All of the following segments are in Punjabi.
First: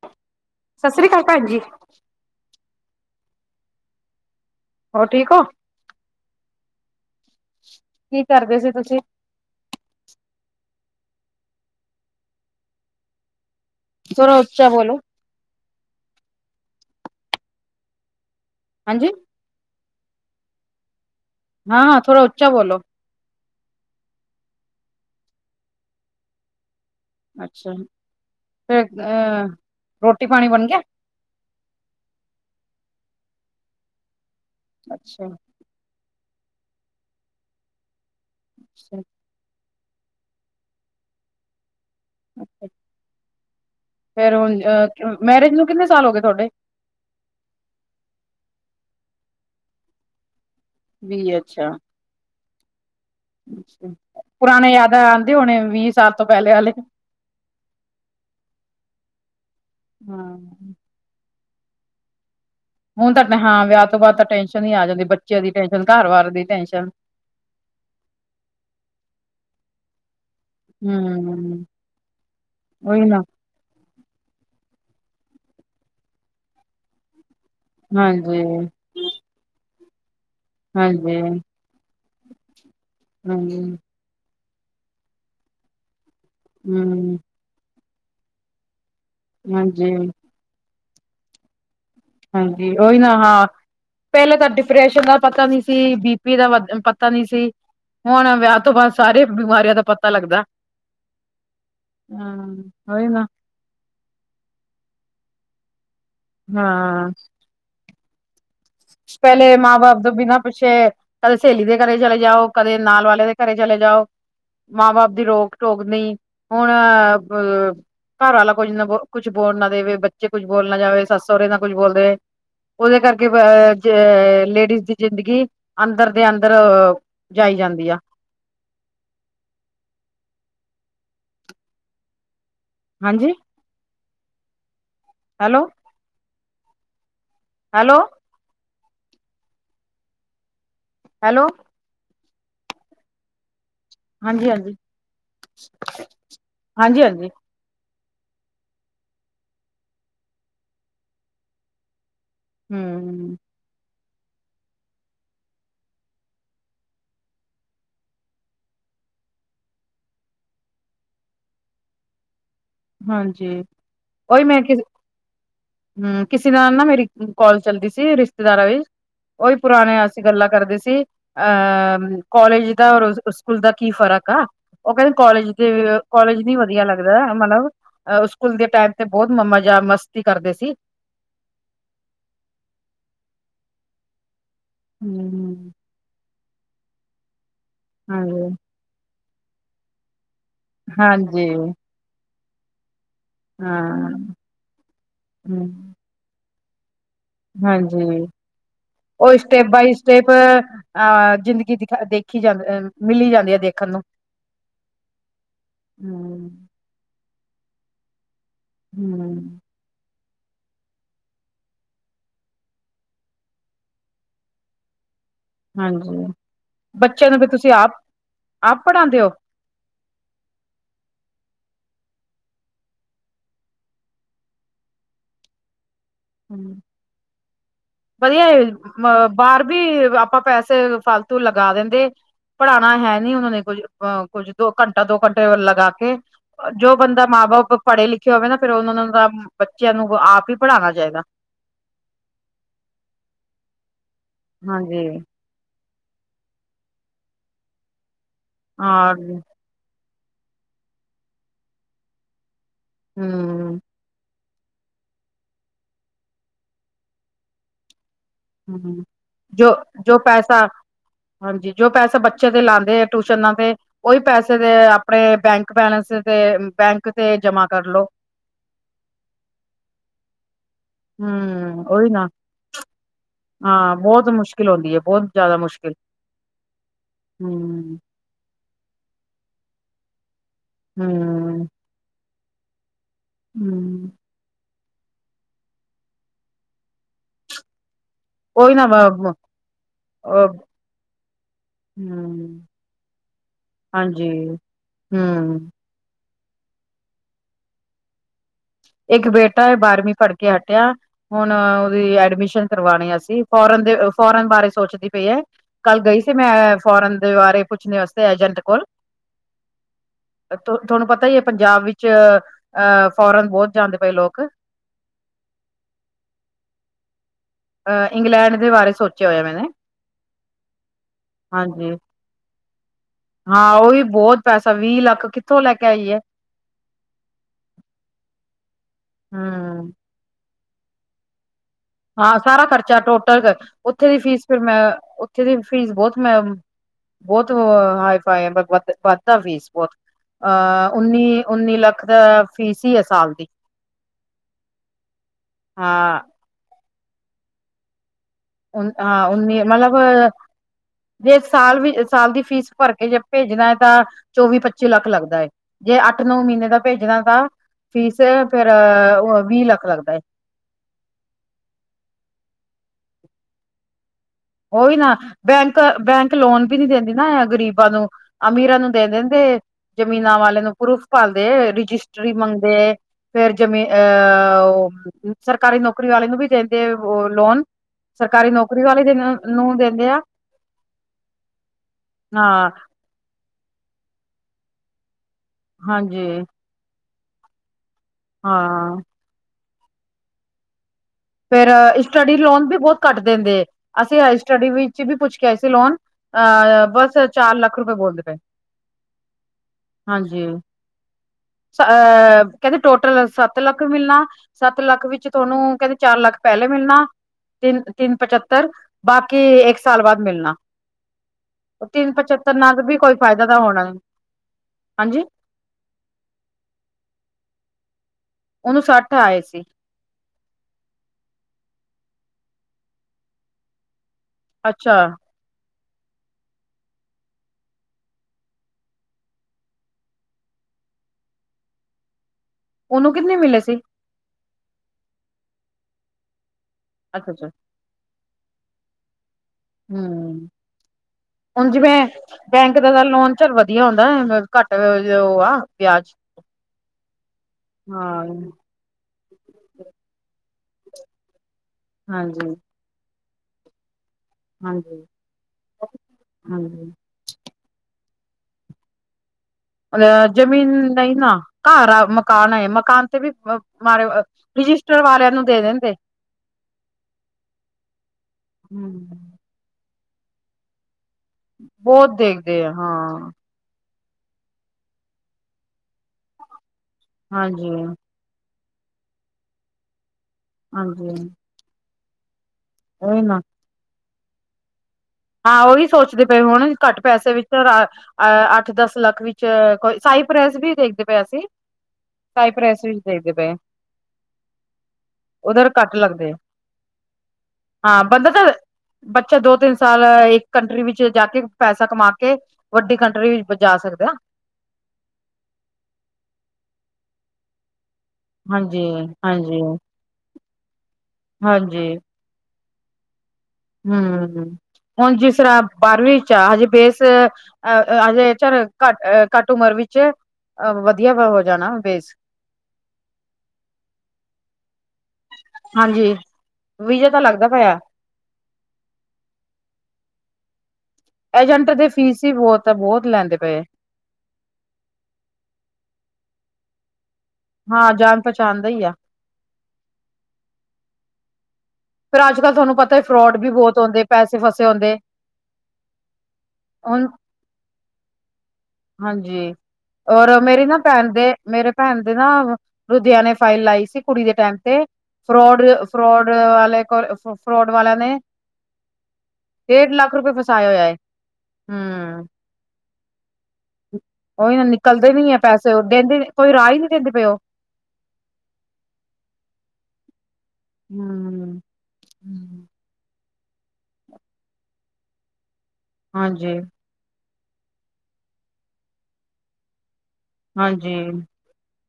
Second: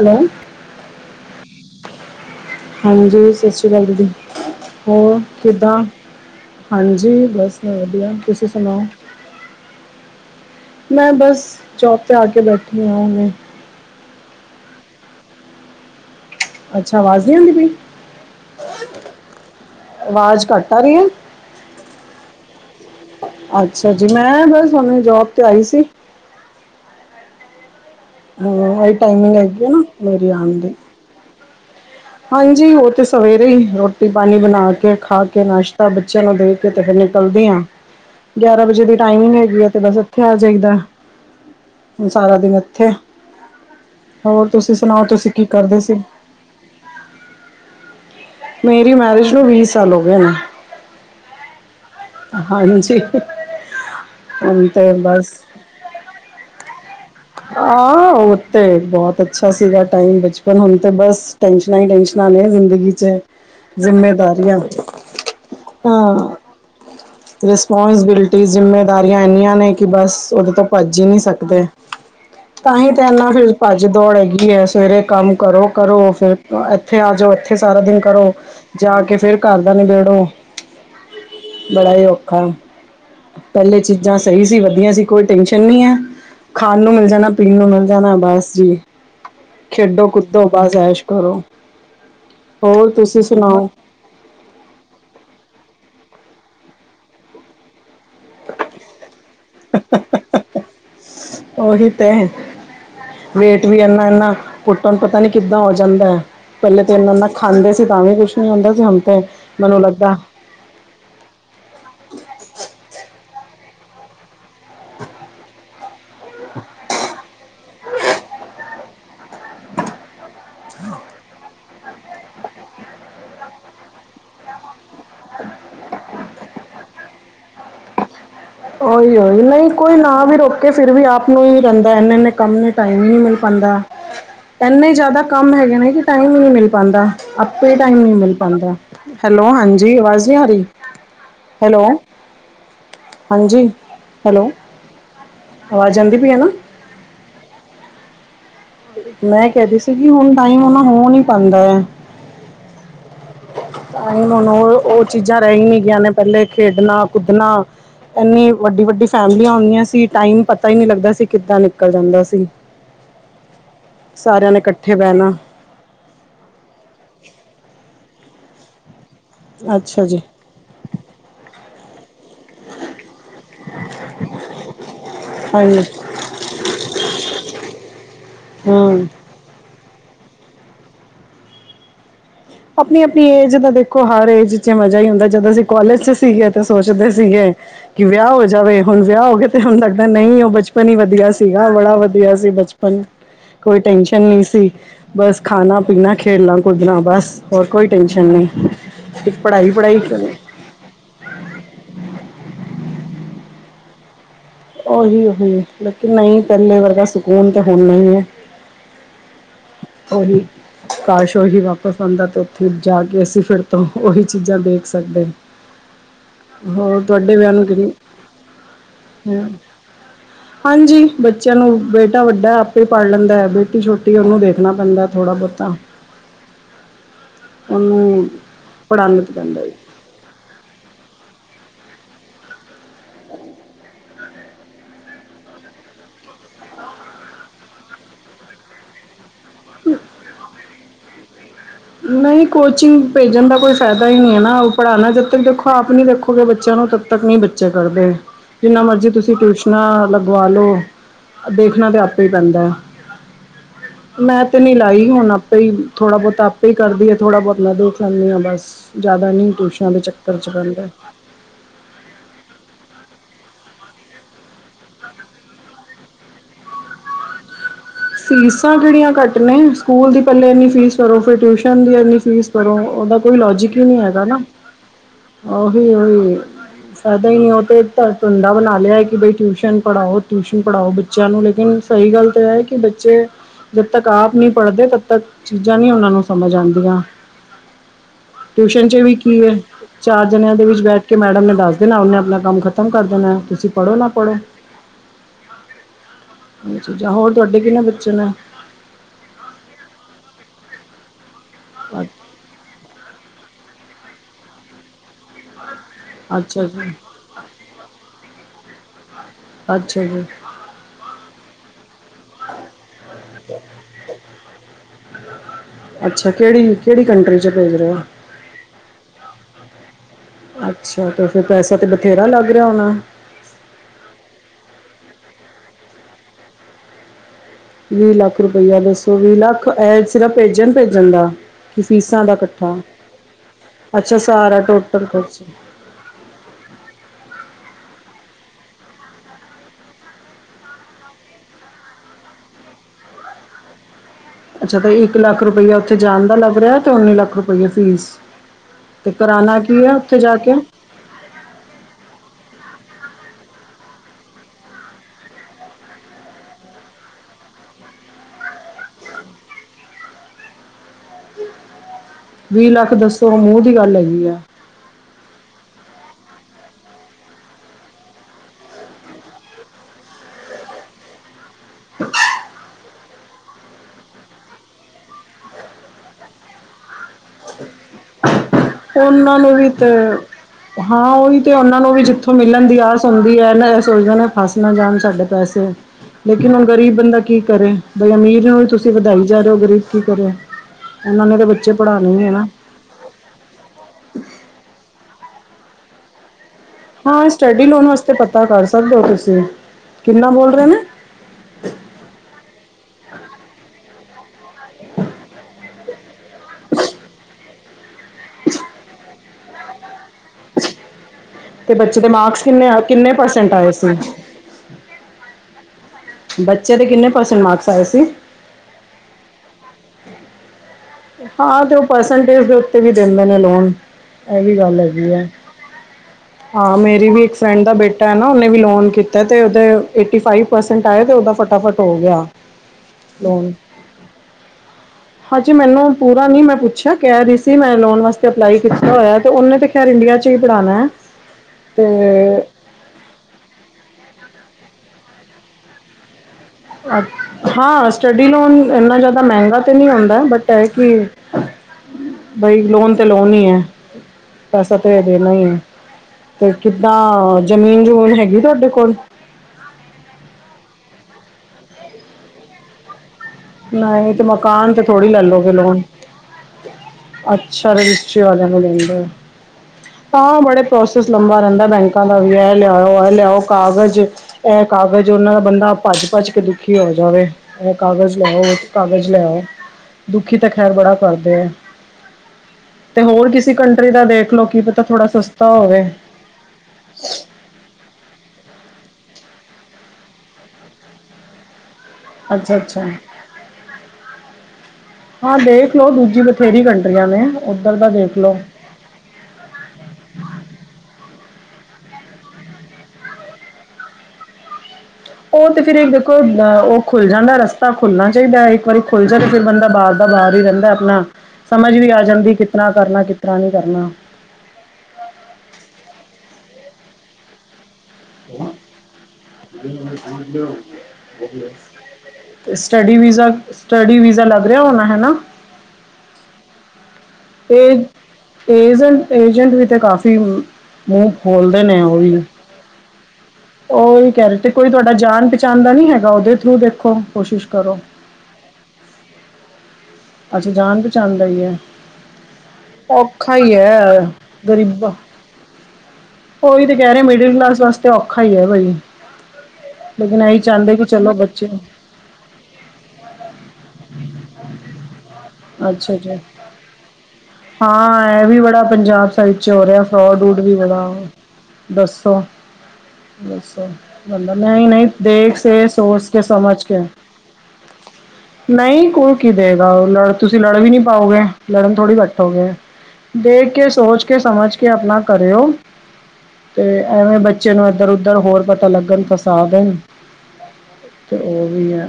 ਹੈਲੋ। ਸਤਿ ਸ਼੍ਰੀ ਕਾਲ ਭੈਣ ਜੀ। ਹਾਂਜੀ ਸਤਿ ਸ੍ਰੀ ਕਾਲ ਦੀਦੀ। ਹੋਰ ਠੀਕ ਹੋ? ਕਿੱਦਾਂ, ਹਾਂਜੀ ਬਸ ਵਧੀਆ, ਕੀ ਤੁਸੀਂ ਕਰਦੇ ਸੀ ਸੁਣਾਓ? ਮੈਂ ਬਸ ਜੌਬ ਤੇ ਆ ਕੇ ਬੈਠੀ ਆ ਹਲੇ। ਜ਼ਰਾ ਉੱਚਾ ਬੋਲੋ। ਅੱਛਾ ਅਵਾਜ਼ ਨੀ ਆਉਂਦੀ ਪਈ, ਹਾਂਜੀ। ਅਵਾਜ਼ ਘੱਟ ਆ ਰੀ ਆ? ਹਾਂ, ਥੋੜਾ ਉੱਚਾ ਬੋਲੋ। ਅੱਛਾ ਜੀ ਮੈਂ ਬਸ ਹੁਣੇ ਜੌਬ ਤੇ ਆਈ ਸੀ। ਅੱਛਾ, ਫੇਰ ਹਾਂ ਇਹ ਟਾਈਮਿੰਗ ਅਹ ਹੈਗੀ ਹੈ ਨਾ ਮੇਰੀ ਰੋਟੀ-ਪਾਣੀ ਆਉਣ ਬਣ ਦੀ ਗਿਆ? ਹਾਂਜੀ ਓ ਤੇ ਸਵੇਰੇ ਈ ਰੋਟੀ-ਪਾਣੀ ਬਣਾ ਕੇ ਖਾ ਅੱਛਾ ਕੇ ਨਾਸ਼ ਤਾਂ ਬੱਚਿਆਂ ਨੂੰ ਦੇਖ ਕੇ ਤੇ ਫਿਰ ਨਿਕਲਦੇ ਆਂ, ਗਿਆਰਾਂ ਵਜੇ ਦੀ ਅੱਛਾ। ਟਾਈਮਿੰਗ ਹੈਗੀ ਆ। ਤੇ ਬਸ ਇਥੇ ਆ ਜਾਈਦਾ। ਹੁਣ ਸਾਰਾ ਦਿਨ ਇੱਥੇ, ਫੇਰ ਹੋਰ ਹੁਣ ਤੁਸੀਂ ਸੁਣਾਓ ਤੁਸੀਂ ਕੀ ਮੈਰਿਜ ਨੂੰ ਕਰਦੇ ਕਿੰਨੇ ਸੀ? ਸਾਲ ਹੋ ਤੁਹਾਡੇ ਮੇਰੀ ਮੈਰਿਜ ਨੂੰ ਵੀਹ ਸਾਲ ਹੋ ਗਏ ਨੇ। ਵੀਹ ਅੱਛਾ। ਹਾਂ ਜੀ। ਪੁਰਾਣੇ ਯਾਦਾਂ ਆਉਂਦੇ ਹੋਣੇ ਵੀਹ ਸਾਲ ਤੋਂ ਪਹਿਲੇ ਵਾਲੇ। ਹਾਂ ਉਹ ਤੇ ਬਹੁਤ ਅੱਛਾ ਸੀਗਾ ਟਾਈਮ, ਹਾਂ। ਬਚਪਨ ਹੁਣ ਤੇ ਬਸ। ਟੈਂਸ਼ਨਾਂ ਹੀ ਟੈਂਸ਼ਨਾਂ ਨੇ ਜ਼ਿੰਦਗੀ ਹੁਣ 'ਚ। ਤਾਂ ਹਾਂ ਵਿਆਹ ਤੋਂ ਬਾਅਦ ਤਾਂ ਜ਼ਿੰਮੇਦਾਰੀਆਂ ਟੈਂਸ਼ਨ ਹੀ ਆ ਜਾਂਦੀ, ਬੱਚਿਆਂ ਦੀ ਟੈਨਸ਼ਨ ਘਰ ਵਾਰ ਦੀ ਟੈਸ਼ਨ। ਰਿਸਪੋਂਸੀਬਿਲਟੀ ਜ਼ਿੰਮੇਦਾਰੀਆਂ ਇੰਨੀਆਂ ਨੇ ਕਿ ਬਸ ਉਹਦੇ ਤੋਂ ਭੱਜ ਹੀ ਨਹੀਂ ਹਮ ਸਕਦੇ, ਤਾਂਹੀ ਤੇ ਉਹੀ ਨਾ ਇਨਾ ਫਿਰ ਭੱਜ ਦੌੜ ਹੈਗੀ ਏ, ਸਵੇਰੇ ਕੰਮ ਕਰੋ- ਕਰੋ, ਫੇਰ ਇੱਥੇ ਆ ਜਾਓ, ਇੱਥੇ ਸਾਰਾ ਦਿਨ ਕਰੋ, ਹਾਂਜੀ ਜਾ ਕੇ ਫੇਰ ਘਰ ਦਾ ਨਿਬੇੜੋ। ਹਾਂਜੀ ਬੜਾ ਹੀ ਔਖਾ, ਹਾਂਜੀ। ਪਹਿਲੇ ਚੀ ਜਾਂ ਸਹੀ ਸੀ, ਵਧੀਆ ਸੀ, ਕੋਈ ਟੈਨਸ਼ਨ ਨਹੀਂ ਹੈ ਖਾਣ ਨੂੰ ਮਿਲ ਹਮ ਜਾਣਾ ਪੀਣ ਨੂੰ ਮਿਲ ਜਾਣਾ ਬਸ ਜੀ। ਹਾਂਜੀ ਖੇਡੋ, ਕੁੱਦੋ, ਬਸ ਐਸ਼ ਕਰੋ। ਹਾਂਜੀ ਹੋਰ ਓਹੀ ਨਾ ਤੁਸੀਂ ਹਾਂ। ਸੁਣਾਓ ਪਹਿਲਾਂ ਤਾਂ ਡਿਪ੍ਰੈਸ਼ਨ ਦਾ ਪਤਾ ਨੀ ਸੀ, ਬੀਪੀ ਦਾ ਪਤਾ ਨਹੀਂ ਸੀ। ਹੁਣ ਵਿਆਹ ਤੋਂ ਬਾਅਦ ਸਾਰੇ ਬਿਮਾਰੀਆਂ ਦਾ ਪਤਾ ਲੱਗਦਾ, ਉਹੀ ਤੇ ਹਮ ਉਹੀ ਨਾ। ਵੀ ਵੇਟ ਇਨਾ -ਇਨਾ ਪੁੱਟਣ ਤੋਂ ਪਹਿਲੇ ਕਿੱਦਾਂ ਹੋ ਜਾਂਦਾ ਹੈ, ਪਹਿਲੇ ਤੇ ਹਾਂ ਇੰਨਾ- ਇੰਨਾ ਦੀ ਖਾਂਦੇ ਸੀ, ਤਾਂ ਵੀ ਕੁਛ ਨੀ ਹੁੰਦਾ। ਸੀ ਹੁਣ ਤੇ ਪਹਿਲੇ ਮਾਂ ਮੈਨੂੰ ਬਾਪ ਤੋਂ ਲੱਗਦਾ ਬਿਨਾਂ ਪੁਛੇ ਕਦੇ ਸਹੇਲੀ ਦੇ ਘਰੇ ਚਲੇ ਜਾਓ, ਕਦੇ ਨਾਲ ਵਾਲੇ ਦੇ ਘਰੇ ਚਲੇ ਜਾਓ। ਮਾਂ ਬਾਪ ਦੀ ਰੋਕ ਟੋਕ ਨਹੀਂ, ਹੁਣ ਅ ਘਰ ਵਾਲਾ ਕੁੱਝ ਨਾ ਕੁਛ ਬੋਲ ਨਾ ਦੇਵੇ, ਬੱਚੇ ਕੁੱਛ ਬੋਲ ਨਾ ਜਾਵੇ, ਸੱਸ ਸਹੁਰੇ ਨਾਲ ਕੁੱਛ ਬੋਲ ਦੇਵੇ, ਉਹਦੇ ਕਰਕੇ ਅ ਜ ਲੇਡੀਜ਼ ਦੀ ਜ਼ਿੰਦਗੀ ਅੰਦਰ ਦੇ ਅੰਦਰ ਜਾਈ ਜਾਂਦੀ ਆ। ਓਹੀ -ਉਹੀ ਨਹੀਂ ਕੋਈ ਨਾ ਵੀ ਰੋਕੇ ਫਿਰ ਵੀ ਆਪ ਨੂੰ ਹੀ ਰਹਿੰਦਾ ਇੰਨੇ- ਇੰਨੇ ਕੰਮ ਨੇ। ਟਾਈਮ ਹੀ ਨਹੀਂ ਹਾਂਜੀ ਮਿਲ ਪਾਂਦਾ, ਇੰਨੇ ਜ਼ਿਆਦਾ ਕੰਮ ਹੈਲੋ ਹੈਗੇ ਨੇ ਕਿ ਟਾਈਮ ਹੀ ਨਹੀਂ ਮਿਲ ਪਾਂਦਾ। ਆਪੇ ਹੈਲੋ ਟਾਈਮ ਨਹੀਂ ਮਿਲ ਪਾਂਦਾ, ਹੈਲੋ, ਹਾਂਜੀ ਆਵਾਜ਼ ਨਹੀਂ ਆ ਰਹੀ। ਹੈਲੋ। ਹੈਲੋ, ਹਾਂਜੀ। ਹੈਲੋ, ਹਾਂਜੀ ਹਾਂਜੀ ਆਵਾਜ਼ ਆਔਦੀ ਪਈ ਹੈ ਨਾ। ਹਾਂਜੀ- ਹਾਂਜੀ! ਮੈਂ ਕਹਿਦੀ ਸੀਗੀ ਹੁਣ ਟਾਈਮ ਉਹ ਹੋ ਨ ਪਾਉਂਦਾ ਹੈ। ਹਮ। ਤਾਂਹੀ ਹੁਣ ਉਹ -ਉਹ ਚੀਜ਼ਾਂ ਰਹਿ ਹੀ ਨਹੀਂ ਗਈਆਂ ਨੇ ਪਹਿਲੇ ਖੇਡਣਾ, ਕੁਦਣਾ। ਇੰਨੀ ਵੱਡੀ -ਵੱਡੀ ਫੈਮਲੀਆਂ ਆਉਂਦੀਆਂ ਸੀ ਟਾਈਮ ਪਤਾ ਹੀ ਨਹੀਂ ਲੱਗਦਾ ਸੀ ਕਿੱਦਾਂ ਨਿਕਲ ਜਾਂਦਾ ਸੀ। ਹਾਂਜੀ। ਉਹੀ ਸਾਰਿਆਂ ਨੇ ਮੈਂ ਕਿਸ ਇਕੱਠੇ ਬਹਿਣਾ। ਹਮ ਕਿਸੇ ਨਾਲ ਨਾ ਮੇਰੀ ਕੋਲ ਚੱਲਦੀ ਸੀ ਰਿਸ਼ਤੇਦਾਰਾਂ ਵਿੱਚ ਉਹੀ ਪੁਰਾਣੀਆਂ ਅੱਛਾ ਜੀ ਅਸੀਂ ਗੱਲਾਂ ਕਰਦੇ ਸੀ। ਅਹ ਕਾਲਜ ਦਾ ਸਕੂਲ ਦਾ ਕੀ ਫ਼ਰਕ ਆ, ਉਹ ਕਹਿੰਦੇ ਕਾਲਜ ਦੇ ਹਾਂਜੀ ਕਾਲਜ ਨੀ ਵਧੀਆ ਲੱਗਦਾ ਮਲਬ ਸਕੂਲ ਦੇ ਟੈਮ ਹਮ ਤੇ ਬੋਤ ਮਜ਼ਾ ਮਸਤੀ ਕਰਦੇ ਸੀ। ਅਪਨੀ-ਅਪਨੀ ਏਜ ਦਾ ਦੇਖੋ ਹਰ ਏਜ ਚ ਮਜ਼ਾ ਹੀ ਹੁੰਦਾ ਜਦੋਂ ਅਸੀਂ ਹਮ ਕੋਲਜ ਚ ਸੀਗੇ ਸੋਚਦੇ ਸੀਗੇ ਕਿ ਵਿਆਹ ਹੋ ਹਾਂਜੀ ਜਾਵੇ ਹੁਣ ਵਿਆਹ ਹੋ ਗਏ ਤੇ ਹੁਣ ਲੱਗਦਾ ਨਈ ਉਹ ਬਚ ਪਨ ਈ ਵਧੀਆ ਹਾਂਜੀ ਸੀਗਾ ਬੜਾ ਵਧੀਆ ਸੀ ਬਚ ਪਨ ਕੋਈ ਹਾਂ ਟੈਸ਼ਨ ਨੀ ਸੀ ਬਸ ਹਮ ਖਾਣਾ-ਪੀਣਾ, ਖੇਡਣਾ-ਕੁੱਦਣਾ ਬਸ। ਹੋਰ ਕੋਈ ਹਾਂਜੀ ਟੈਂਸ਼ਨ ਨੀ ਇੱਕ ਪੜ੍ਹਾਈ-ਪੜ੍ਹਾਈ ਕਰ ਆਹ ਜ਼ਿੰਦਗੀ ਦਿਖਾ ਦੇਖੀ ਜਾ ਮਿਲੀ ਜਾਂਦੀ ਹੈ ਦੇਖਨ ਨੂੰ। ਉਹੀ-ਉਹੀ ਲੇਕਿਨ ਨਈ ਹੂੰ, ਪੈਲੇ ਵਰਗਾ ਸਕੂਨ ਤਾ ਹੁਣ ਨਈ ਐ। ਹੂੰ ਔਰ ਈ ਕਾਸ਼ ਉਹੀ ਵਾਪਸ ਆਂਦਾ ਤੇ ਉੱਥੇ ਜਾ ਕੇ ਅਸੀਂ ਫਿਰ ਤੋਂ ਉਹੀ ਚੀਜ਼ਾਂ ਦੇਖ ਸਕਦੇ। ਹਾਂਜੀ। ਹੋਰ ਬੱਚਿਆਂ ਤੁਹਾਡੇ ਫਿਰ ਵਿਆਹ ਨੂੰ ਤੁਸੀਂ ਕਿਨੀਂ ਆਪ ਆਪ ਪੜ੍ਹਾਉਂਦੇ ਹੋ? ਟੈਮ ਹਾਂਜੀ ਬੱਚਿਆਂ ਨੂੰ ਬੇਟਾ ਵੱਡਾ ਆਪੇ ਪੜ੍ਹ ਲੈਂਦਾ ਹੈ ਬੇਟੀ ਛੋਟੀ ਐ ਓ ਵੇਖਣਾ ਪੈਂਦਾ ਥੋੜਾ ਬੋਤਾ। ਵਧੀਆ ਏ ਪੜ੍ਹਾਉਣਾ ਤਾਂ ਬਾਰ ਪੈਂਦਾ ਹੀ ਵੀ ਆਪਾਂ ਪੈਸੇ ਫਾਲਤੂ ਲਗਾ ਦਿੰਦੇ। ਪੜਾਨਾ ਹੈ ਨੀ ਉਹਨਾਂ ਨੇ ਕੁੱਝ ਘੰਟਾ ਦੋ ਘੰਟੇ ਲਗਾ ਕੇ ਜੋ ਬੰਦਾ ਮਾਂ ਬਾਪ ਪੜ੍ਹੇ ਲਿਖੇ ਹੋਵੇ ਨਾ ਫਿਰ ਉਹਨਾਂ ਨੂੰ ਤਾਂ ਬੱਚਿਆਂ ਨੂੰ ਆਪ ਹੀ ਪੜ੍ਹਾਨਾ ਚਾਈਦਾ। ਨਈ ਕੋਚਿੰਗ ਭੇਜਣ ਦਾ ਕੋਈ ਫਾਇਦਾ ਹੀ ਨੀ ਹੈ ਨਾ ਉਹ ਹਾਂਜੀ। ਪੜ੍ਹਾਣਾ ਜਦ ਤੱਕ ਦੇਖੋ ਆਪ ਨੀ ਦੇਖੋਗੇ ਬੱਚਿਆਂ ਨੂੰ ਤਦ ਤੱਕ ਨੀ ਬੱਚੇ ਕਰਦੇ ਜਿੰਨਾ ਮਰਜ਼ੀ ਹਾਂ, ਤੁਸੀਂ ਟਿਊਸ਼ ਨਾ ਲਗਵਾ ਲੋ ਦੇਖਣਾ ਤੇ ਆਪੇ ਈ ਪੈਂਦਾ। ਹੂੰ ਮੈਂ ਤੇ ਨੀ ਲਾਈ ਹੁਣ ਆਪੇ ਹੀ ਥੋੜਾ ਬੋਤਾ ਪੇ ਕਰਦੀ ਐ ਥੋੜ੍ਹਾ ਬੋਤ ਮੈਂ ਦੇਖ ਲੈਨੀ ਆ ਬਸ ਹੂੰ, ਜਾਦਾ ਨੀ ਜੋ ਟਿਊਸ਼ਨਾਂ ਦੇ ਜੋ ਚੱਕਰ ਚ ਪੈਸਾ ਬਣਦਾ। ਹਾਂਜੀ ਜੋ ਪੈਸੇ ਬੱਚੇ ਤੇ ਲਾਂਦੇ ਟਿਊਸ਼ਨਾਂ ਤੇ ਓਈ ਪੈਸੇ ਦੇ ਆਪਣੇ ਬੈਂਕ ਬੈਲੇੈਂਸ ਤੇ ਬੈਂਕ ਤੇ ਜਮਾ ਕਰਲੋ। ਫੀਸਾਂ ਕੇਹੜੀਆਂ ਘੱਟ ਨੇ ਸਕੂਲ ਦੀ ਪੈਲੇ ਏਨੀ ਫੀਸ ਭਰੋ ਫੇਰ ਟਿਊਸ਼ਨ ਹੂੰ ਦੀ ਉਹੀ ਏਨੀ ਨਾ ਫੀਸ ਭਰੋ ਓਦਾ ਕੋਈ ਲੋਜਿਕ ਹੀ ਹਾਂ ਨੀ ਹੈਗਾ ਬਹੁਤ ਨਾ। ਮੁਸ਼ਕਿਲ ਹੁੰਦੀ ਹੈ ਬਹੁਤ ਜ਼ਿਆਦਾ ਮੁਸ਼ਕਿਲ ਉਹੀ ਫੇਦਾ ਹੀ ਨੀ ਔ ਤੇ ਧ ਹੂੰ ਧੰਦਾ ਬਣਾ ਲਿਆ ਕਿ ਇੱਕ ਬਈ ਟਿਊਸ਼ਨ ਪੜ੍ਹਾਓ ਟਿਊਸ਼ਨ ਪੜ੍ਹਾਓ ਬੱਚਿਆਂ ਨੂੰ ਹੂੰ ਲੇਕਿਨ ਸਈ ਗੱਲ ਤੇ ਇਹ ਏ ਕਿ ਕਿ ਬੱਚੇ ਜਦ ਤੱਕ ਹੂੰ ਆਪ ਨੀ ਪੜ੍ਹਦੇ ਤਦ ਤੱਕ ਚੀਜ਼ਾਂ ਨੀ ਉਹਨਾਂ ਨੂੰ ਸਮਝ ਆਂਦੀਆ। ਉਹੀ ਨਾ ਟਿਊਸ਼ਨ ਬ ਚ ਵੀ ਕੀ ਐ। ਚਾਰ ਅ ਜਣਿਆਂ ਦੇ ਵਿੱਚ ਬੈਠ ਕੇ ਮੈਡਮ ਨੇ ਦੱਸ ਦੇਣਾ ਉਨੇ ਆਪਣਾ ਕੰਮ ਹੂੰ ਖ਼ਤਮ ਕਰ ਦੇਣਾ ਤੁਸੀਂ ਪੜ੍ਹੋ ਨਾ ਹਾਂਜੀ ਪੜ੍ਹੋ। ਹੂੰ [unintelligible] ਹੋਰ ਤੁਹਾਡੇ ਕਿੰਨੇ ਬੱਚੇ ਨੇ? ਏਕ ਬੇਟਾ ਬਾਰਵੀਂ ਪੜ੍ਹਕੇ ਹਟਿਆ ਹੁਣ ਉਹਦੀ ਐਡਮਿਸ਼ਨ ਕਰਵਾਨੀ ਐ ਅਸੀ ਫੋਰਨ ਦੇ ਫੋਰਨ ਬਾਰੇ ਸੋਚਦੀ ਪਈ ਐ ਕੱਲ ਗਈ ਸੀ ਮੈਂ ਅੱਛਾ ਜੀ ਫੋਰਨ ਦੇ ਬਾਰੇ ਪੁੱਛਣ ਆਸਤੇ ਏਜੰਟ ਕੋਲ। ਅੱਛਾ ਜੀ। ਤੁਹਾਨੂੰ ਪਤਾ ਹੀ ਐ ਪੰਜਾਬ ਵਿੱਚ ਅਹ ਫੋਰਨ ਬੋਤ ਜਾਂਦੇ ਪਏ ਲੋਕ। ਅੱਛਾ ਕੇੜੀ-ਕੇੜੀ ਕੰਟਰੀ? 'ਚ ਭੇਜ ਰਹੇ ਹੋ ਅ ਇੰਗਲੈਂਡ ਦੇ ਬਾਰੇ ਸੋਚਿਆ ਹੋਇਆ ਮੈਨੇ। ਅੱਛਾ ਤੇ ਫੇਰ ਪੈਸਾ ਤੇ ਹਾਂਜੀ ਬਥੇਰਾ ਲੱਗ ਰਿਆ ਹੋਣਾ। ਹਾਂ ਉਈ ਬੋਤ ਪੈਸਾ ਵੀਹ ਲੱਖ ਕਿੱਥੋਂ ਲੈ ਕੇ ਆਈਏ। ਵੀਹ ਲੱਖ ਰੁਪਇਆ ਦੱਸੋ ਵੀਹ ਲੱਖ ਹਮ ਐ ਸਿਰਫ ਭੇਜਨ-ਭੇਜਨ ਦਾ। ਕਿ ਫੀਸਾਂ ਦਾ ਹਾਂ ਸਾਰਾ ਇਕੱਠਾ ਖਰਚਾ ਟੋਟਲ ਉੱਥੇ ਦੀ ਅੱਛਾ ਫੀਸ ਫੇਰ ਸਾਰਾ ਮੈਂ ਟੋਟਲ ਖਰਚ ਉੱਥੇ ਦੀ ਫੀਸ ਬਹੁਤ ਮੈ ਬਹੁਤ ਹਾਏ ਫਾਈ ਆ ਵ ਵੱਧ ਆ ਫੀਸ ਬਹੁਤ ਅਹ ਉੱਨੀ-ਉੱਨੀ ਲੱਖ ਦਾ ਫੀਸ ਹੀ ਆ ਸਾਲ ਦੀ ਅੱਛਾ ਤਾਂ ਇੱਕ ਲੱਖ ਰੁਪਇਆ ਉੱਥੇ ਹਾਂ ਜਾਣ ਦਾ ਲੱਗ ਰਿਹਾ ਤੇ ਉੱਨੀ ਲੱਖ ਰੁਪਇਆ ਫੀਸ ਤੇ ਹਾਂ ਕਰਾਣਾ ਉੱਨੀ ਕੀ ਆ ਉੱਥੇ ਮਤਲਬ ਜਾ ਕੇ ਜੇ ਸਾਲ ਵੀ ਸਾਲ ਦੀ ਫੀਸ ਭਰ ਕੇ ਜੇ ਭੇਜਣਾ ਐ ਤਾਂ ਚੌਵੀ, ਪੱਚੀ ਲੱਖ ਲੱਗਦਾ ਏ। ਜੇ ਅੱਠ, ਨੌ ਮਹੀਨੇ ਦਾ ਭੇਜਦਾ ਤਾਂ ਫੀਸ ਫੇਰ ਉਹ ਵੀਹ ਲੱਖ ਲੱਗਦਾ ਏ ਵੀਹ ਲੱਖ ਦੱਸੋ ਮੂੰਹ ਦੀ ਗੱਲ ਹੈਗੀ ਐ ਉਹੀ ਨਾ ਬੈਂਕ ਬੈਂਕ ਲੋਨ ਵੀ ਨੀ ਦੇਂਦੀ ਨਾ ਐਹ ਗਰੀਬਾਂ ਨੂੰ ਅਮੀਰਾਂ ਨੂੰ ਦੇ ਦਿੰਦੇ ਜ਼ਮੀਨਾਂ ਵਾਲੇ ਨੂੰ ਪਰੂਫ਼ ਪਾਲਦੇ ਰਜਿਸਟਰੀ ਮੰਗਦੇ ਫੇਰ ਜਮੀ ਅਹ ਸਰਕਾਰੀ ਨੌਕਰੀ ਵਾਲੇ ਨੂੰ ਵੀ ਦੇ ਦੇ ਉਹ ਲੋਨ, ਸਰਕਾਰੀ ਨੌਕਰੀ ਵਾਲੇ ਦੇ ਉਹਨਾਂ ਨੂੰ ਵੀ ਤੇ ਦਿੰਦੇ ਆ ਹਾਂ ਉਹੀ ਤੇ ਉਹਨਾਂ ਨੂੰ ਵੀ ਜਿੱਥੋਂ ਮਿਲਣ ਹਾਂ ਦੀ ਆਸ ਹੁੰਦੀ ਐ ਨਾ ਇਹ ਸੋਚਦਾ ਨਾ ਫਸ ਨਾ ਜਾਣ ਸਾਡੇ ਪੈਸੇ, ਹਾਂਜੀ ਲੇਕਿਨ ਹੁਣ ਗਰੀਬ ਬੰਦਾ ਕੀ ਕਰੇ ਬਈ ਅਮੀਰ ਨੂੰ ਵੀ ਤੁਸੀਂ ਹਾਂ ਵੱਧਾਈ ਜਾ ਰਹੇ ਹੋ ਗਰੀਬ ਕੀ ਕਰੇ, ਇਹਨਾਂ ਨੇ ਤਾਂ ਫੇਰ ਬੱਚੇ ਪੜਾ ਸਟੱਡੀ ਲੋਨ ਵੀ ਬਹੁਤ ਘੱਟ ਦਿੰਦੇ ਅਸੀਂ ਆਈ ਸਟੱਡੀ ਵਿੱਚ ਵੀ ਪੁੱਛ ਕੇ ਆਏ ਸੀ ਲੋਨ ਅਹ ਹਾਂ ਸਟੱਡੀ ਲੋਨ ਵਾਸਤੇ ਪਤਾ ਕਰ ਸਕਦੇ ਹੋ ਤੁਸੀਂ, ਕਿੰਨਾ ਹਾਂਜੀ ਬੋਲ ਰਹੇ ਨੇ ਅ ਅਹ ਕਹਿੰਦੇ ਟੋਟਲ ਸੱਤ ਲੱਖ ਮਿਲਣਾ ਸੱਤ ਲੱਖ ਵਿੱਚ ਤੁਹਾਨੂੰ ਕਹਿੰਦੇ ਚਾਰ ਲੱਖ ਪਹਿਲੇ ਮਿਲਣਾ ਤਿੰਨ ਤਿੰਨ ਪਚੱਤਰ ਬਾਕੀ ਇ ਕ ਸਾਲ ਬਾਦ ਮਿਲਣਾ, ਤੇ ਬੱਚੇ ਦੇ ਤਿੰਨ ਮਾਰਕਸ ਪਚੱਤਰ ਕਿੰਨੇ ਆ ਨਾਲ ਵੀ ਕਿੰਨੇ ਕੋਈ ਫਾਇਦਾ ਪਰਸੈਂਟ ਤਾਂ ਆਏ ਹੋਣਾ ਸੀ ਹਾਂਜੀ ਬੱਚੇ ਦੇ ਕਿੰਨੇ ਪਰਸੈਂਟ ਮਾਰਕਸ ਆਏ ਸੀ ਉਹਨੂੰ ਸੱਠ ਆਏ ਸੀ ਹਾਂ ਤੇ ਉਹ ਪਰਸੈਂਟੇਜ ਦੇ ਉੱਤੇ ਵੀ ਦਿੰਦੇ ਨੇ ਲੋਨ, ਐਹ ਵੀ ਗੱਲ ਅੱਛਾ ਹੈਗੀ ਐ [inaudible] ਹਾਂ ਮੇਰੀ ਵੀ ਇੱਕ ਫਰੈਂਡ ਦਾ ਬੇਟਾ ਐ ਨਾ ਉਹਨੇ ਵੀ ਲੋਨ ਕੀਤਾ ਤੇ ਉਹਦੇ ਏਟੀ ਫਾਈਵ ਪਰਸੈਂਟ ਆਏ ਤੇ ਉਹਦਾ ਫਟਾਫਟ ਹੋ ਗਿਆ, ਉਹਨੂੰ ਕਿੰਨੇ ਹੂੰ, ਮਿਲੇ ਸੀ ਹਾਂਜੀ ਮੈਨੂੰ ਪੂਰਾ ਨੀ ਮੈਂ ਪੁੱਛਿ ਆ ਕਹਿ ਅੱਛਾ ਰਹੀ ਅੱਛਾ ਸੀ ਮੈਂ ਲੋਨ ਵਾਸਤੇ ਅਪਲਾਈ ਕੀਤਾ ਹੋਇਆ ਤੇ ਉਹਨੇ ਤੇ ਹੂੰ, ਹੁਣ ਜਿਵੇਂ ਅਤੇ ਬੈਂਕ ਦਾ ਤਾਂ ਲੋਨ ਚੱਲ ਵਧੀਆ ਹੁੰਦਾ ਘੱਟ ਅ ਉਹ ਆ ਵਿਆਜ ਹਾਂ ਸਟੱਡੀ ਲੋਨ ਇੰਨਾ ਜ਼ਿਆਦਾ ਮਹਿੰਗਾ ਤੇ ਨੀਂ ਹੁੰਦਾ ਬਟ ਏਹ ਕਿ ਹਾਂਜੀ ਬਈ ਲੋਨ ਤੇ ਲੋਨ ਹੀ ਐ। ਪੈਸਾ ਤੇ ਹਾਂਜੀ ਦੇਣਾ ਹੀ ਐ, ਤੇ ਹਾਂਜੀ ਕਿੱਦਾਂ ਜਮੀਨ ਜਮੂਨ ਹੈਗੀ ਤੁਹਾਡੇ ਕੋਲ ਜ਼ਮੀਨ ਨਹੀਂ ਨਾ ਘਰ ਆ ਮਕਾਨ ਆ ਮਕਾਨ ਵੀ ਮ ਨਹੀਂ ਤਾਂ ਮਕਾਨ 'ਤੇ ਰਜਿਸਟਰ ਥੋੜ੍ਹੀ ਲੈ ਵਾਲਿਆਂ ਨੂੰ ਲਓਗੇ ਦੇ ਲੋਨ ਦਿੰਦੇ ਅੱਛਾ ਰਜਿਸਟਰੀ ਵਾਲਿਆਂ ਨੂੰ [unintelligible] ਹਾਂ ਬੜੇ ਪ੍ਰੋਸੈਸ ਲੰਬਾ ਰਹਿੰਦਾ ਬੈਂਕਾਂ ਬਹੁਤ ਦਾ ਵੀ ਇਹ ਦੇਖਦੇ ਆ ਲਿਆਓ ਇਹ ਹਾਂ ਲਿਆਓ ਕਾਗਜ਼ ਐਹ ਕਾਗਜ਼ ਉਹਨਾਂ ਦਾ ਬੰਦਾ ਭੱਜ ਭੱਜ ਕੇ ਦੁਖੀ ਹੋ ਜਾਵੇ ਹਾਂਜੀ ਐਹ ਕਾਗਜ਼ ਲੈ ਆਓ ਕਾਗਜ਼ ਲੈ ਆਓ ਦੁਖੀ ਤਾਂ ਖ਼ੈਰ ਬੜਾ ਹਾਂਜੀ ਕਰਦੇ ਐ ਤੇ ਉਹੀ ਹੋਰ ਨਾ ਕਿਸੇ ਕੰਟਰੀ ਦਾ ਦੇਖਲੋ ਕੀ ਪਤਾ ਥੋੜਾ ਸਸ ਹਾਂ ਉਹੀ ਸੋਚਦੇ ਪਏ ਹੁਣ ਕਿ ਘੱਟ ਪੈਸੇ ਵਿੱਚ ਆ ਅਹ ਅੱਠ, ਦਸ ਲੱਖ ਵਿੱਚ ਕੋਈ ਸਾਈਪੇਸ ਵੀ ਦੇਖਦੇ ਪਏ ਆ ਅਸੀਂ ਅੱਛਾ ਸਾਈਪ੍ਰੇਸ ਅੱਛਾ ਵੀ ਦੇਖ ਦੇ ਪਏ ਹਾਂ ਉਧਰ ਦੇਖ ਲੋ ਘੱਟ ਦੂਜੀ ਲੱਗਦੇ ਬਥੇਰੀ ਕੰਟਰੀਆਂ ਨੇ ਉੱਧਰ ਦਾ ਹਾਂ ਦੇਖ ਬੰਦਾ ਲੋ ਤਾਂ ਬੱਚਾ ਦੋ [unintelligible] ਸਾਲ ਇੱਕ ਕੰਟਰੀ ਵਿੱਚ ਜਾ ਕੇ ਪੈਸਾ ਕਮਾ ਕੇ ਵੱਡੀ ਕੰਟਰੀ ਵਿੱਚ ਜਾ ਸਕਦੇ ਆਂ। ਓ ਤੇ ਫਿਰ ਦੇਖੋ ਅ ਓ ਖੁੱਲ ਜਾਂਦਾ ਰਸਤਾ ਖੁੱਲਨਾ ਚਾਈਦਾ ਇੱਕ ਵਾਰੀ ਖੁੱਲਜਾ ਤੇ ਫਿਰ ਹਾਂਜੀ-ਹਾਂਜੀ, ਬੰਦਾ ਬਾਰ ਬਾਰ ਈ ਰੈਂਦਾ ਆਪਨਾ, ਸਮਝ ਹਾਂਜੀ ਵੀ ਆ ਜਾਂਦੀ ਕਿਤਰਾਂ ਕਰਨਾ ਕਿਤਰਾਂ ਨਈਂ ਕਰਨਾ। ਹੂੰ, ਹੁਨ ਜਿਸਰਾ ਬਾਰਵੀਂ ਚਾ ਹਜੇ ਬੇਸ ਅ ਹਜੇ ਚਰ ਘੱਟ-ਘੱਟ ਉਮਰ ਵਿੱਚ ਵਦੀਆ ਹੋ ਜਾਨਾ ਬੇਸ। ਤੇ ਸਟੱਡੀ ਵੀਜ਼ਾ ਸਟੱਡੀ ਵੀਜ਼ਾ ਲੱਗ ਰਿਆ ਹੋਨਾ ਹੈਨਾ। ਹਾਂਜੀ ਵੀਜਾ ਤਾਂ ਲੱਗਦਾ ਪਿਆ। ਏਜੰਟ-ਏਜੰਟ ਵੀ ਤੇ ਕਾਫੀ ਹੁ ਮੂੰਹ ਖੋਲਦੇ ਏਜੰਟ ਨੇ ਦੇ ਓਈ ਵੀ ਫੀਸ ਹੀ ਬਹੁਤ ਬਹੁਤ ਲੈਂਦੇ ਪਏ ਓਈ ਕੈ ਕੋਈ ਤੁਆਡਾ ਜਾਨ ਪਹਿਚਾਨ ਦਾ ਨੀ ਹੈਗਾ ਓਦੇ ਥਰੂ ਦੇਖੋ ਕੋਸ਼ਿਸ਼ ਕਰੋ ਹਾਂ ਜਾਨ ਪਚਾਨ ਦਾ ਈ ਆ। ਅੱਛਾ ਜਾਨ ਪਚਾਨ ਦਾ ਈ ਐ। ਫੇਰ ਅੱਜ ਕੱਲ੍ਹ ਤੁਹਾਨੂੰ ਪਤਾ ਔਖਾ ਫਰੋਡ ਵੀ ਈ ਬਹੁਤ ਐ ਹੁੰਦੇ ਪੈਸੇ ਫਸੇ ਗਰੀਬਾ ਹੁੰਦੇ ਓਈ ਤੇ ਕੈ ਰਏ ਆਂ ਹੁਣ ਮਿਡਲ ਕਲਾਸ ਵਾਸਤੇ ਔਖਾ ਈ ਐ ਬਈ। ਹਾਂਜੀ, ਲੇਕਿਨ ਔਰ ਇਹੀ ਮੇਰੀ ਚਾਹੁੰਦੇ ਨਾ ਕਿ ਭੈਨ ਚਲੋ ਦੇ ਬੱਚੇ ਮੇਰੇ ਭੈਣ ਦੇ ਨਾ ਲੁਦਿਆਨੇ ਫਾਈਲ ਲਾਈ ਸੀ ਕੁੜੀ ਦੇ ਟੈਮ ਤੇ ਫਰੋਡ ਅੱਛਾ ਜੀ, ਫਰੋਡ ਵਾਲੇ ਕੋਲ ਫਰੋਡ ਵਾਲਿਆਂ ਹਾਂ ਨੇ ਐ ਵੀ ਬੜਾ ਪੰਜਾਬ ਸਾਈਡ ਚੋ ਰਿਆ ਡੇਢ ਲੱਖ ਫਰੋਡ ਰੁਪਏ ਫਰੂਡ ਵੀ ਫਸਾਇਆ ਬੜਾ ਹੋਇਆ ਹੈ ਹਮ ਦੱਸੋ-ਦੱਸੋ ਬੰਦਾ ਉਹੀ ਨਾ ਨਈਂ-ਨਈਂ ਨਿਕਲਦੇ ਨੀ ਦੇਖ ਹੈ ਸੇ ਪੈਸੇ ਉਹ ਸੋਚ ਦਿੰਦੇ ਕੇ ਕੋਈ ਸਮਝ ਰਾਹ ਹੀ ਕੇ ਨਹੀਂ ਦਿੰਦੇ ਪਏ ਉਹ ਨਈਂ ਕੋਈ ਕੀ ਦੇਏਗਾ ਓ ਲੜ ਤੁਸੀਂ ਲੜ ਵੀ ਨੀ ਪਾਓਗੇ। ਹਮ ਲੜਨ ਥੋੜੀ ਬੈਠੋਗੇ ਦੇਖ ਕੇ ਸੋਚ ਕੇ ਸਮਝ ਕੇ ਆਪਨਾ ਕਰਿਓ। ਹਾਂਜੀ ਤੇ ਐਵੇਂ ਬੱਚੇ ਨੂੰ ਏਦਰ ਉਦਰ ਹੋਰ ਪਤਾ ਲੱਗਨ ਫਸਾ ਦੇਨ ਹਾਂਜੀ ਤੇ ਓ ਵੀ ਐ।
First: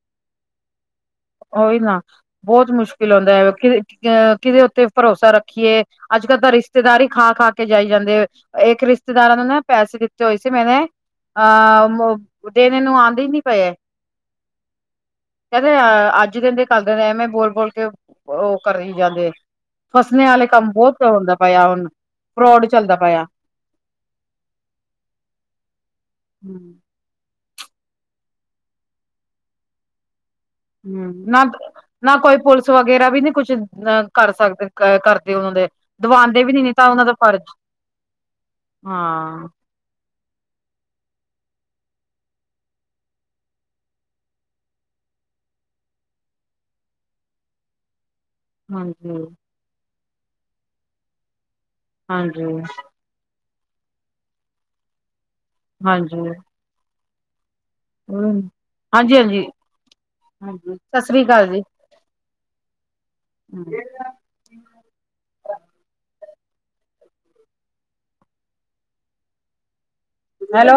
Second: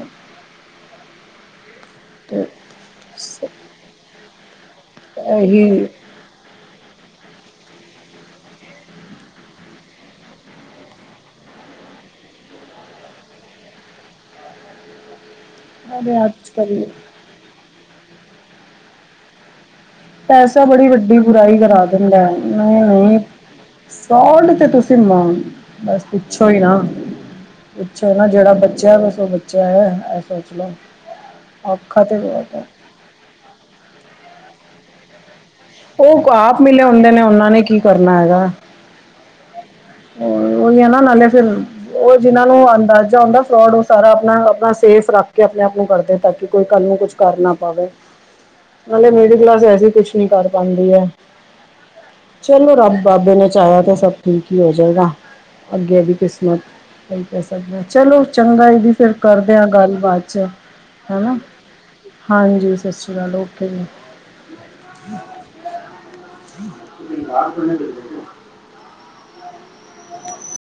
ਓਈ ਨਾ ਤੇ ਬੋਤ ਮੁਸ਼ਕਿਲ ਹੁੰਦਾ ਸ- ਕੇ ਅ ਕਿਦੇ ਉੱਤੇ ਭਰੋਸਾ ਰੱਖੀਏ। ਇਹੀ ਅੱਜ-ਕੱਲ ਤਾਂ ਰਿਸ਼ਤੇਦਾਰ ਈ ਖਾ-ਖਾ ਕੇ ਜਾਈ ਜਾਂਦੇ। ਏਕ ਰਿਸ਼ਤੇਦਾਰਾਂ ਨੂੰ ਨਾ ਪੈਸੇ ਦਿੱਤੇ ਹੋਏ ਸੀ ਮੈਨੇ ਅਹ ਮ ਦੇਨੇ ਨੂੰ ਆਂਦੇ ਈ ਨੀ ਪਏ ਐ। ਹ ਕੈਂਦੇ ਅੱਜ ਦਿੰਦੇ ਕੱਲ ਦਿੰਦੇ ਐਵੇਂ ਬੋਲ-ਬੋਲ ਕੇ ਓ ਕਰੀ ਜਾਂਦੇ ਨੇ। ਪੈਸਾ ਬੜੀ ਵੱਡੀ ਬੁਰਾਈ ਪਿਆ ਕਰਾ ਹੁਣ ਦਿੰਦਾ ਫਰੋਡ ਚੱਲਦਾ ਨਈਂ-ਨਈਂ। ਪਿਆ ਸੋਲਟ ਤੇ ਤੁਸੀਂ ਮ ਬਸ ਪਿੱਛੋ ਈ ਹਮ ਨਾ ਪੁੱਛੋ ਨਾ ਜੇੜਾ ਬੱਚੇਆਂ ਨੂੰ ਬਸ ਓ ਬਚੇਆ ਹੋਏਐ [unintelligible] ਹੂੰ ਨਾ-ਨਾ ਕੋਈ ਹੈ ਪੁਲਿਸ ਵਗ ਵਗੈਰਾ ਵੀ ਨੀ ਕੁਛ ਅ ਕਰ ਸਕਦੇ ਕਰਦੇ ਓਨਾਂ ਦੇ। ਓ ਕ ਦਵਾਂਦੇ ਵੀ ਆਪ ਨੀ ਨੀ ਮਿਲੇ ਤਾਂ ਉਹਨਾਂ ਹੁੰਦੇ ਦਾ ਨੇ ਫਰਜ਼ ਓਨਾਂ ਨੇ ਕੀ ਕਰਨਾ ਹੈਗਾ। ਹਾਂ। ਹਾਂ ਓਈ ਐ ਨਾ ਨਾਲੇ ਫਿਰ ਓ ਜਿਨਾਂ ਨੂੰ ਅੰਦਾਜ਼ਾ ਹੁੰਦਾ ਫਰੋਡ ਓ ਸਾਰਾ ਆਪਨਾ-ਆਪਨਾ ਸੇਫ ਰੱਖ ਕੇ ਆਪਨੇ ਆਪ ਨੂੰ ਕਰਦੇ ਤਾਂ ਕੀ ਕੋਈ ਕੱਲ ਨੂੰ ਕੁਛ ਕਰ ਨਾ ਪਾਵੇ। ਨਾਲੇ ਹਾਂਜੀ ਮੇਡੀ ਕਲਾਸ ਵੈਸੀ ਕੁਛ ਨੀ ਕਰ ਪਾਂਦੀ ਐ ਹਾਂਜੀ ਚਲੋ ਰੱਬ ਬਾਬੇ ਨੇ ਚਾਏਆ ਤੇ ਸਬ ਠੀਕ ਈ ਹੋ ਜੇਗਾ, ਅੱਗੇ ਏਦੀ ਹਾਂਜੀ ਕਿਸਮਤ ਏਈ ਕੈ ਸਕਦੇ ਆਂ। ਚਲੋ ਚੰਗਾ ਈ ਦੀ ਫੇਰ ਹਾਂਜੀ ਹਾਂਜੀ ਕਰਦਿਆਂ ਗੱਲ ਬਾਦ ਚ, ਹਾਂਜੀ ਸਤਿ ਸ੍ਰੀ ਹੈਨਾ। ਅਕਾਲ ਜੀ ਹਾਂਜੀ ਸਸ ਰੀ ਕਾਲ ਓਕੇ ਜੀ। [inaudible] ਹੈਲੋ